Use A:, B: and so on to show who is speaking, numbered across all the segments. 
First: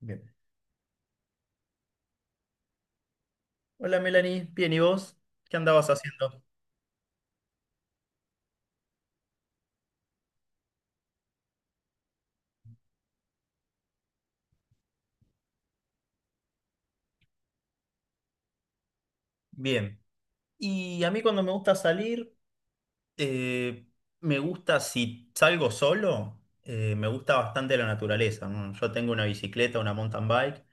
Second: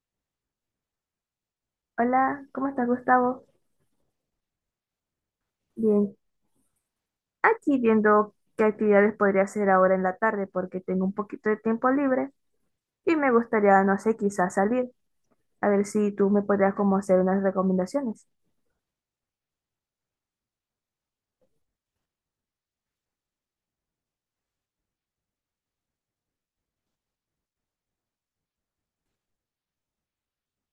A: Bien.
B: Hola, ¿cómo estás, Gustavo?
A: Hola Melanie, bien, ¿y vos? ¿Qué andabas
B: Bien,
A: haciendo?
B: aquí viendo qué actividades podría hacer ahora en la tarde porque tengo un poquito de tiempo libre y me gustaría, no sé, quizás salir. A ver si tú me podrías como hacer unas recomendaciones.
A: Bien. Y a mí cuando me gusta salir, eh, me gusta si salgo solo, me gusta bastante la naturaleza, ¿no? Yo tengo una bicicleta, una mountain bike.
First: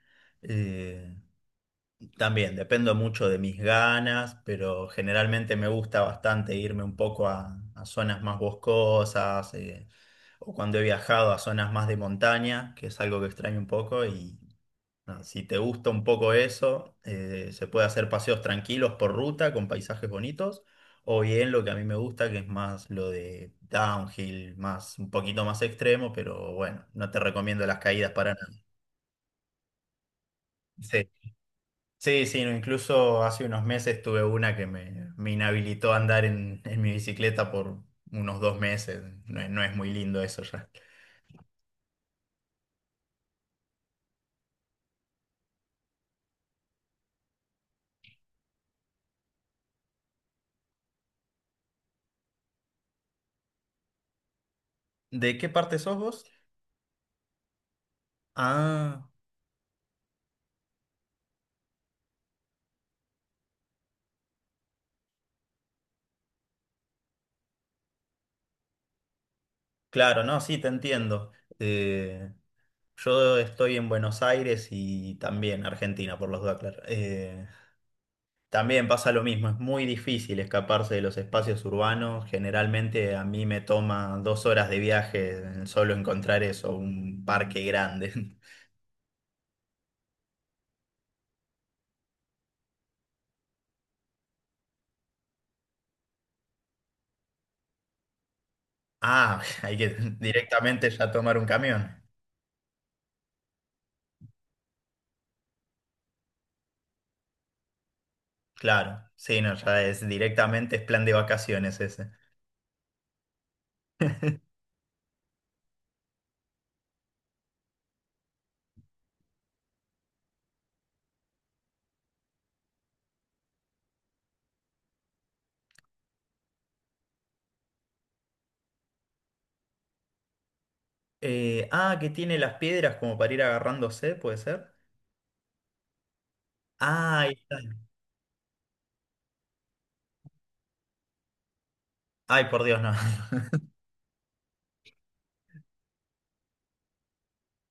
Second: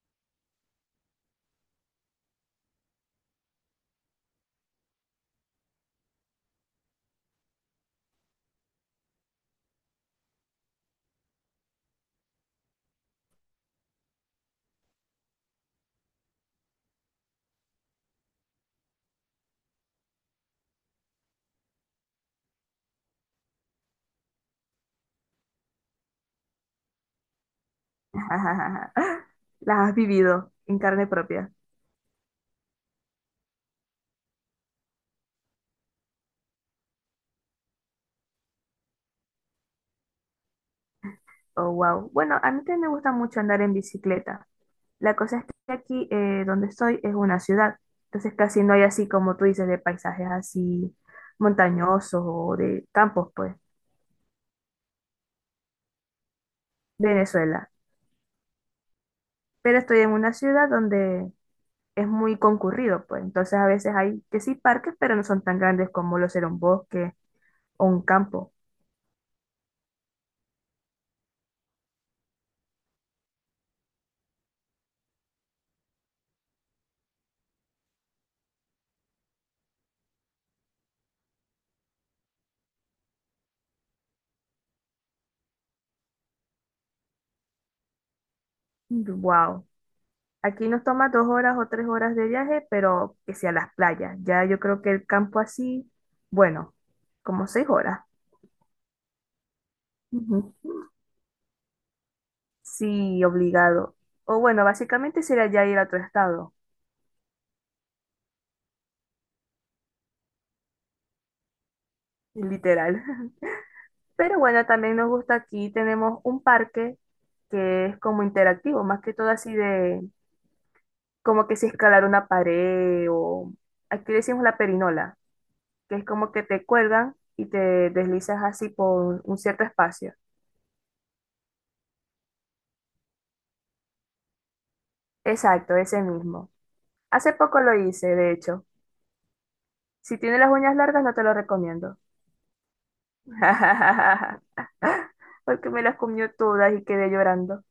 A: eh, También dependo mucho de mis ganas, pero generalmente me gusta bastante irme un poco a zonas más boscosas, o cuando he viajado a zonas más de montaña, que es algo que extraño un poco. Si te gusta un poco eso, se puede hacer paseos tranquilos por ruta con paisajes bonitos, o bien lo que a mí me gusta, que es más lo de downhill, más un poquito más extremo, pero bueno, no te recomiendo las caídas para nada.
B: Las has vivido en carne
A: Sí,
B: propia.
A: sí, sí, no, incluso hace unos meses tuve una que me inhabilitó a andar en mi bicicleta por unos 2 meses. No, no es muy lindo eso ya.
B: Oh, wow. Bueno, a mí también me gusta mucho andar en bicicleta. La cosa es que aquí donde estoy es una ciudad, entonces casi no hay así como tú dices de paisajes así montañosos o de campos, pues.
A: ¿De qué parte sos vos?
B: Venezuela.
A: Ah,
B: Pero estoy en una ciudad donde es muy concurrido, pues entonces a veces hay que sí parques, pero no son tan grandes como lo será un bosque o un campo.
A: claro, no, sí, te entiendo. Eh, Yo estoy en Buenos Aires y también Argentina, por los dudas, claro. También pasa lo mismo, es muy difícil escaparse de los espacios urbanos. Generalmente a mí me toma 2 horas de viaje solo encontrar eso, un parque grande.
B: Wow. Aquí nos toma 2 horas o 3 horas de viaje, pero que sea las playas. Ya yo creo que el campo así, bueno, como 6 horas.
A: Ah, hay que
B: Ujú.
A: directamente ya tomar un camión.
B: Sí, obligado. O bueno, básicamente sería ya ir a otro estado,
A: Claro, sí, no, ya es directamente es plan de vacaciones ese.
B: literal. Pero bueno, también nos gusta aquí, tenemos un parque que es como interactivo, más que todo así de como que si escalar una pared o aquí decimos la perinola, que es como que te cuelgan y te deslizas así por un cierto espacio.
A: Ah, que tiene las piedras como para ir agarrándose, ¿puede ser?
B: Exacto, ese mismo.
A: Ah, ahí
B: Hace
A: está.
B: poco lo hice, de hecho. Si tienes las uñas largas, no te lo recomiendo.
A: Ay, por Dios, no.
B: Porque me las comió todas y quedé llorando.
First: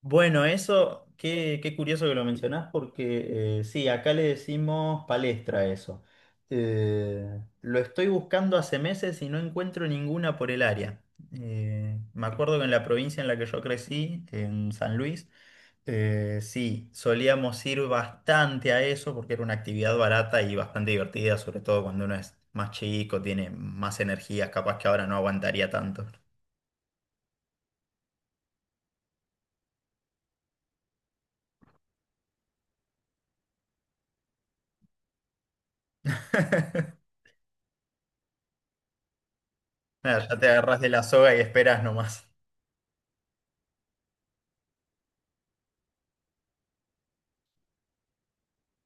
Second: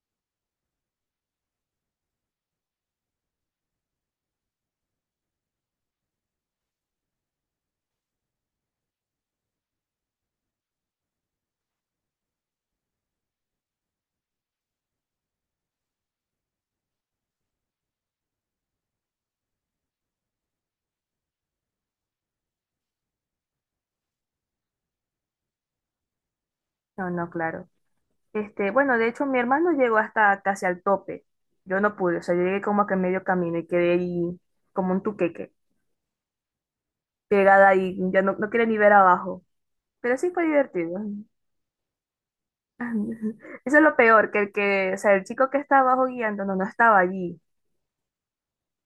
A: Bueno, eso, qué curioso que lo mencionás, porque sí, acá le decimos palestra a eso. Lo estoy buscando hace meses y no encuentro ninguna por el área. Me acuerdo que en la provincia en la que yo crecí, en San Luis, sí, solíamos ir bastante a eso porque era una actividad barata y bastante divertida, sobre todo cuando uno es más chico, tiene más energías, capaz que ahora no aguantaría tanto.
B: No, no, claro. Este, bueno, de hecho, mi hermano llegó hasta casi al tope. Yo no pude, o sea, yo llegué como que a medio camino y quedé ahí como un tuqueque, pegada ahí, ya no, no quería ni ver abajo. Pero
A: Nada,
B: sí
A: ya
B: fue
A: te agarrás de
B: divertido.
A: la soga y esperas nomás.
B: Eso es lo peor, que el que, o sea, el chico que estaba abajo guiando no, no estaba allí.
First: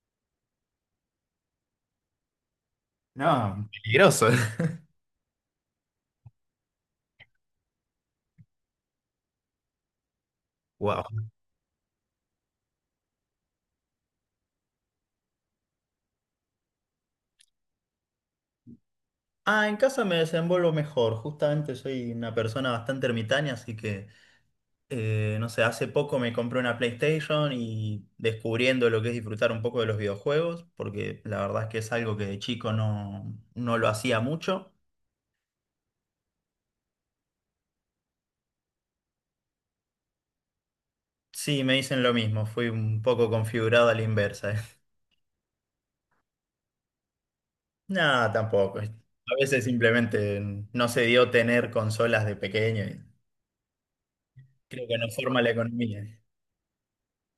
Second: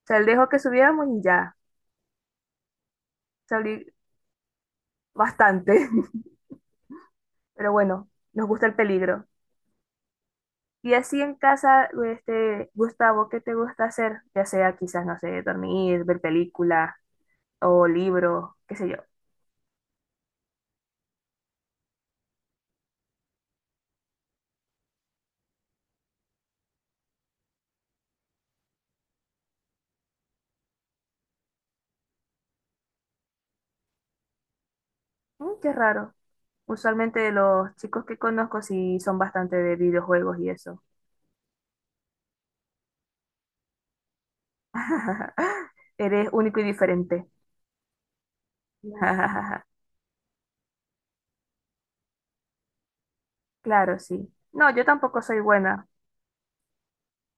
B: O sea, él dejó que subiéramos y ya.
A: No,
B: Salí
A: peligroso.
B: bastante. Pero bueno, nos gusta el peligro. Y
A: Wow.
B: así en casa, este, Gustavo, ¿qué te gusta hacer? Ya sea quizás, no sé, dormir, ver películas o libros, qué sé yo.
A: Ah, en casa me desenvuelvo mejor. Justamente soy una persona bastante ermitaña, así que, no sé, hace poco me compré una PlayStation y descubriendo lo que es disfrutar un poco de los videojuegos, porque la verdad es que es algo que de chico no, no lo hacía mucho.
B: Qué raro. Usualmente los chicos que conozco sí son bastante de videojuegos y eso.
A: Sí, me dicen lo mismo, fui un poco configurado a la inversa.
B: Eres único y diferente.
A: Nada, tampoco. A veces simplemente no se dio tener consolas de pequeño y
B: Claro, sí. No, yo
A: creo que no
B: tampoco
A: forma
B: soy
A: la
B: buena.
A: economía.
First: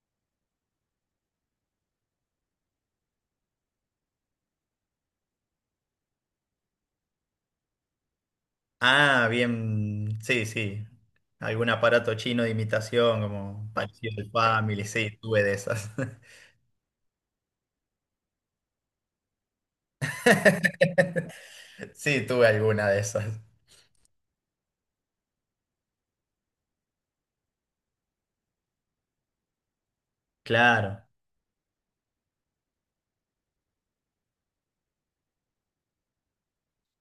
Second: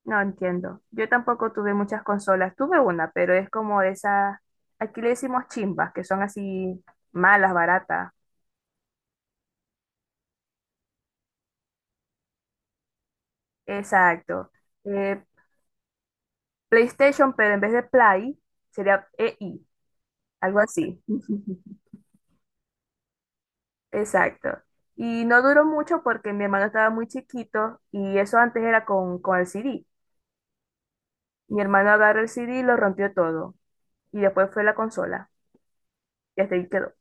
B: No entiendo. Yo tampoco tuve muchas consolas. Tuve una, pero es como esas, aquí le decimos chimbas, que son así malas, baratas.
A: Ah, bien, sí, sí. Algún aparato chino de imitación, como parecido al
B: Exacto.
A: Family, sí,
B: Eh,
A: tuve de esas.
B: PlayStation, pero en vez de Play, sería EI, algo así.
A: Sí, tuve alguna de esas.
B: Exacto. Y no duró mucho porque mi hermano estaba muy chiquito y eso antes era con el CD.
A: Claro.
B: Mi hermano agarró el CD y lo rompió todo. Y después fue la consola. Y hasta ahí quedó.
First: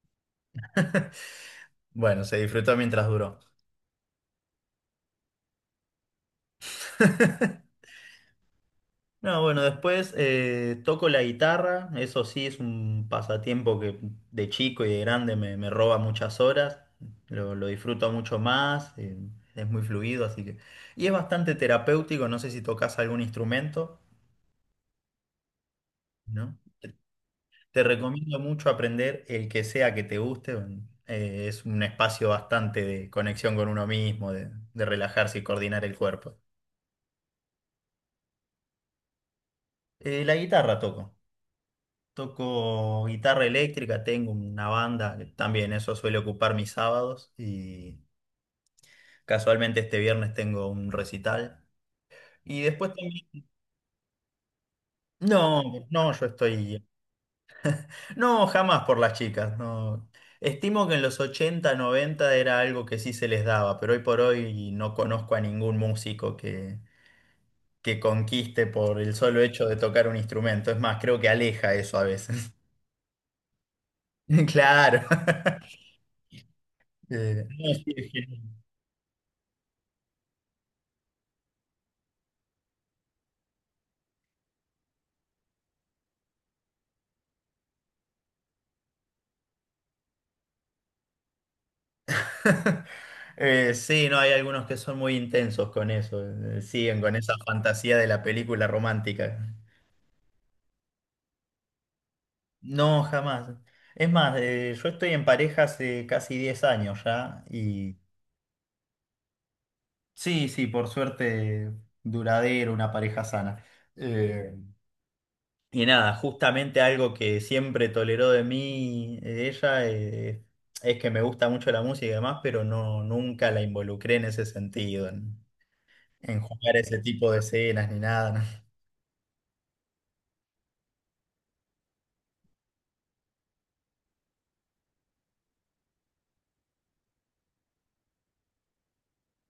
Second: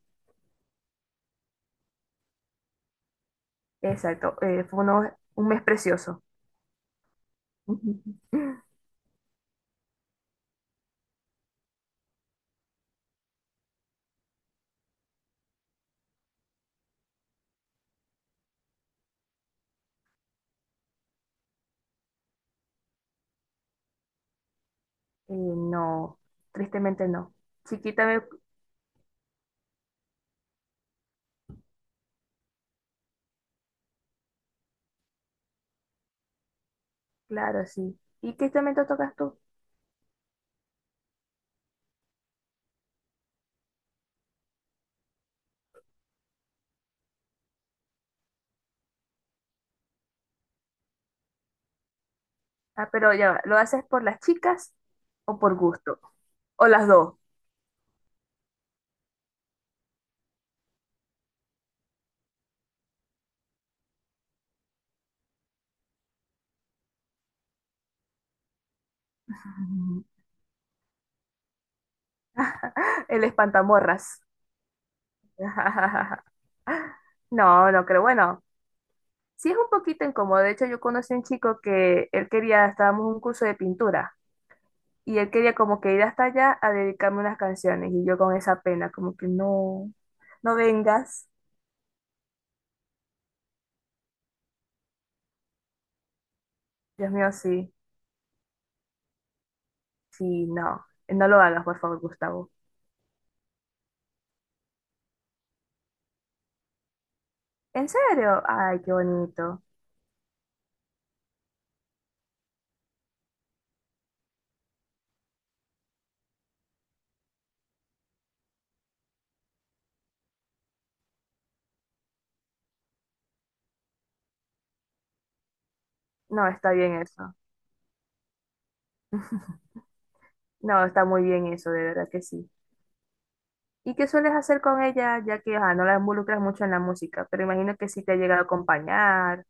A: Bueno, se disfrutó mientras duró.
B: Exacto, fue un mes precioso. Ujú.
A: No, bueno, después toco la guitarra, eso sí es un pasatiempo que de chico y de grande me roba muchas horas, lo disfruto mucho más, es muy fluido, así que... Y es bastante terapéutico, no sé si tocas algún instrumento,
B: No,
A: ¿no?
B: tristemente no.
A: Te
B: Chiquita,
A: recomiendo mucho aprender el que sea que te guste. Es un espacio bastante de conexión con uno mismo, de relajarse y coordinar el cuerpo.
B: claro, sí. ¿Y qué instrumento tocas tú?
A: La guitarra toco. Toco guitarra eléctrica, tengo una banda, que también eso suele ocupar mis sábados y casualmente este viernes tengo un recital. Y
B: Ah,
A: después
B: pero ya va,
A: también...
B: ¿lo haces por las chicas o por
A: No,
B: gusto?
A: no, yo
B: O
A: estoy.
B: las dos.
A: No, jamás por las chicas, no. Estimo que en los 80 90 era algo que sí se les daba, pero hoy por hoy no conozco a ningún músico que conquiste por el solo hecho de
B: Ujú.
A: tocar un instrumento. Es más, creo que aleja eso a veces.
B: El espantamorras.
A: Claro.
B: No,
A: No, sí,
B: no creo.
A: es que-
B: Bueno, sí es un poquito incómodo. De hecho, yo conocí a un chico que él quería, estábamos en un curso de pintura. Y él quería como que ir hasta allá a dedicarme unas canciones y yo con esa pena, como que no, no vengas.
A: Sí, no, hay algunos que son muy intensos con eso, siguen
B: Dios
A: con
B: mío,
A: esa
B: sí,
A: fantasía de la película romántica.
B: sí, no, no lo hagas, por favor, Gustavo.
A: No, jamás. Es más, yo estoy en pareja hace casi 10 años ya.
B: ¿En serio? Ay, qué bonito.
A: Sí, sí, por suerte duradero, una pareja sana. Eh, y nada, justamente algo que siempre toleró de mí ella es que me gusta mucho la música y demás, pero no, nunca la involucré en ese sentido, en
B: No, está
A: jugar ese
B: bien
A: tipo
B: eso.
A: de escenas ni nada. ¿No?
B: No, está muy bien eso, de verdad que sí. ¿Y qué sueles hacer con ella, ya que ajá, no la involucras mucho en la música? Pero imagino que sí te ha llegado a acompañar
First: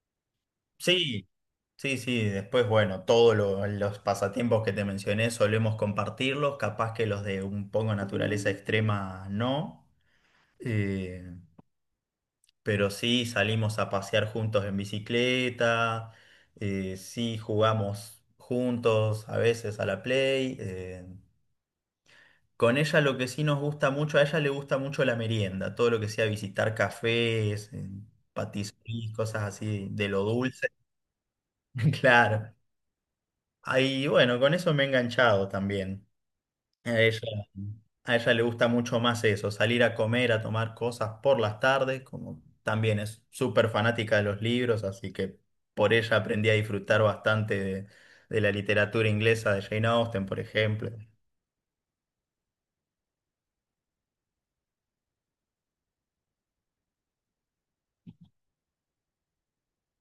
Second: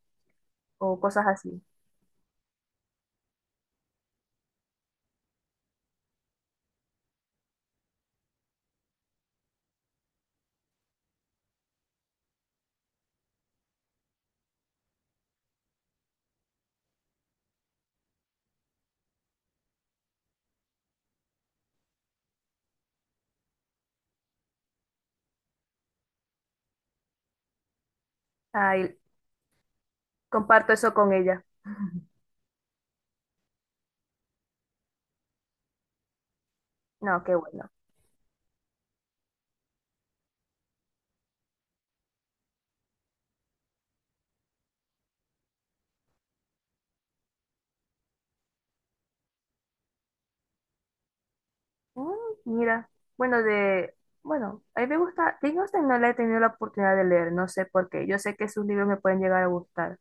B: o cosas
A: Sí,
B: así.
A: sí, sí, después, bueno, todos los pasatiempos que te mencioné solemos compartirlos, capaz que los de un poco naturaleza extrema no. Eh, Pero sí salimos a pasear juntos en bicicleta, sí jugamos juntos a veces a la Play. Con ella lo que sí nos gusta mucho, a ella le gusta mucho la merienda, todo lo que sea visitar cafés,
B: Ay,
A: patisseries, cosas así de lo dulce.
B: comparto eso con ella.
A: Claro. Ahí, bueno, con eso me he enganchado también. A ella,
B: No, qué bueno.
A: a ella le gusta mucho más eso, salir a comer, a tomar cosas por las tardes, como también es súper fanática de los libros, así que por ella aprendí a disfrutar bastante de la literatura inglesa de Jane Austen, por ejemplo.
B: Mm, Mira, bueno, bueno, a mí me gusta, Jane Austen no la he tenido la oportunidad de leer, no sé por qué, yo sé que sus libros me pueden llegar a gustar.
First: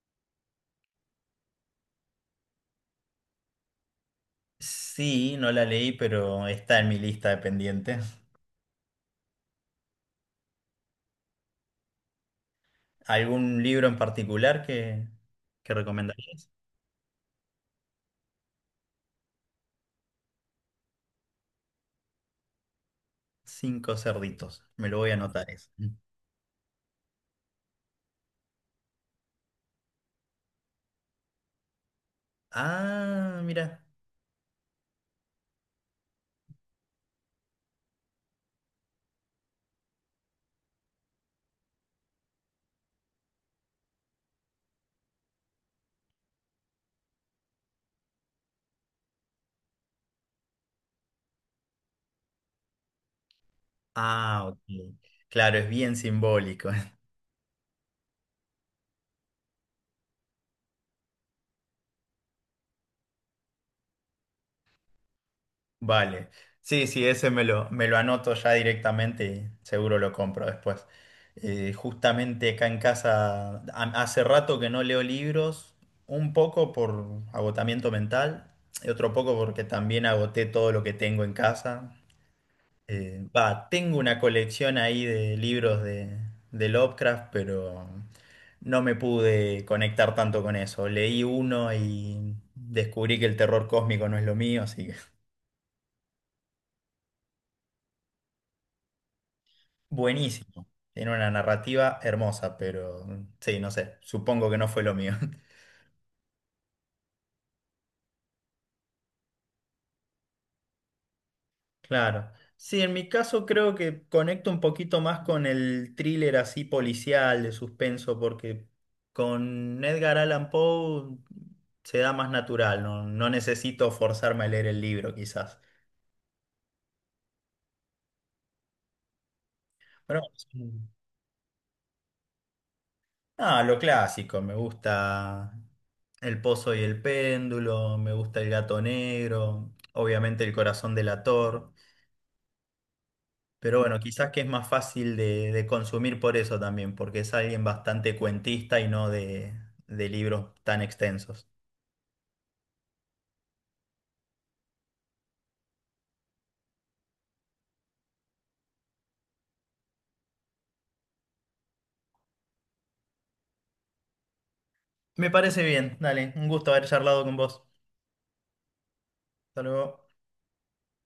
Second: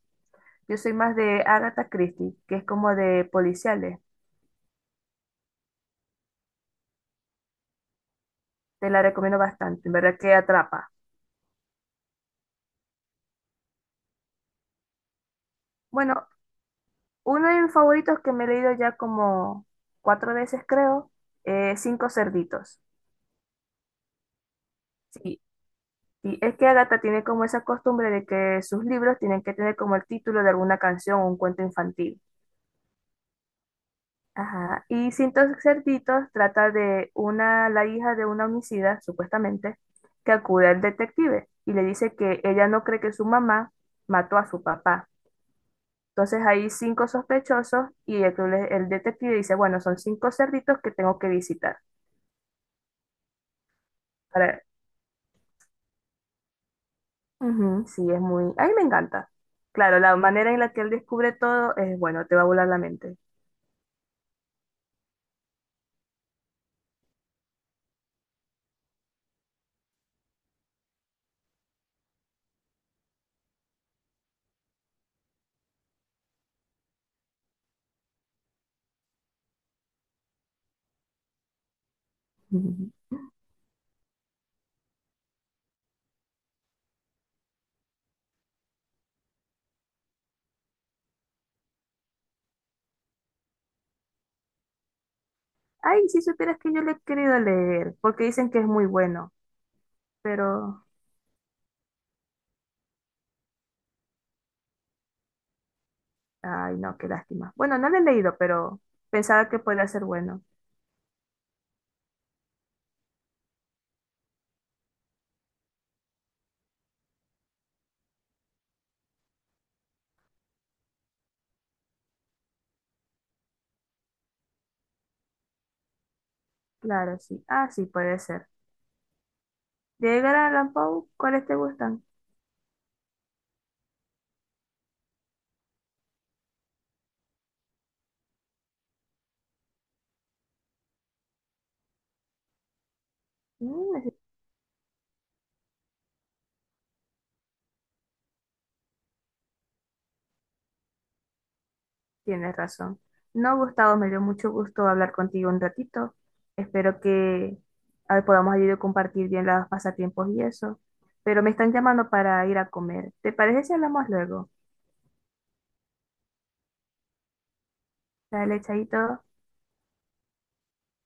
B: Yo soy más de Agatha Christie, que es como de policiales,
A: Sí, no la leí, pero está en mi lista de pendientes.
B: te la recomiendo bastante, en verdad que atrapa.
A: ¿Algún libro en particular que
B: Bueno,
A: recomendarías?
B: uno de mis favoritos que me he leído ya como cuatro veces creo, es Cinco Cerditos.
A: Cinco cerditos, me lo voy a
B: Sí,
A: anotar eso.
B: y es que Agatha tiene como esa costumbre de que sus libros tienen que tener como el título de alguna canción o un cuento infantil.
A: Ah, mira.
B: Ajá. Y Cintos Cerditos trata de la hija de una homicida, supuestamente, que acude al detective y le dice que ella no cree que su mamá mató a su papá. Entonces hay cinco sospechosos y el detective dice, bueno, son cinco cerditos que tengo que visitar.
A: Ah, ok.
B: Para...
A: Claro, es bien simbólico.
B: Ujú, sí, es muy... A mí me encanta. Claro, la manera en la que él descubre todo es, bueno, te va a volar la mente.
A: Vale. Sí, sí, ese me me lo anoto ya directamente y seguro lo compro después. Justamente acá en casa, hace rato que no leo libros, un poco por agotamiento mental y otro poco porque también agoté todo lo que tengo en casa. Va, tengo una colección ahí de libros de Lovecraft, pero no me pude conectar tanto con eso. Leí uno y descubrí que el terror cósmico no es lo mío, así que...
B: Ay, si supieras que yo lo he querido leer, porque dicen que es muy bueno,
A: Buenísimo.
B: pero...
A: Tiene una narrativa hermosa, pero mm, sí, no sé, supongo que no fue lo mío.
B: Ay, no, qué lástima. Bueno, no lo he leído, pero pensaba que podría ser bueno.
A: Claro. Sí, en mi caso creo que conecto un poquito más con el thriller así policial de suspenso, porque con Edgar Allan Poe se da más natural, no, no necesito forzarme a leer el libro quizás.
B: Claro, sí. Ah, sí, puede ser. De
A: Pero
B: Edgar Allan
A: mm,
B: Poe, ¿cuáles te gustan?
A: ah, lo clásico, me gusta El Pozo y el Péndulo, me gusta El Gato Negro, obviamente El Corazón Delator. Pero
B: Mm,
A: bueno,
B: ese-
A: quizás que es más fácil de consumir por eso también, porque es alguien bastante cuentista y no de libros tan extensos.
B: Tienes razón. No, Gustavo, me dio mucho gusto hablar contigo un ratito. Espero que a ver, podamos ayudar a compartir bien los pasatiempos y eso. Pero me están llamando para ir a comer. ¿Te parece si hablamos luego?
A: Me parece bien, dale, un gusto haber charlado con vos.
B: Dale, chaito.
A: Hasta luego.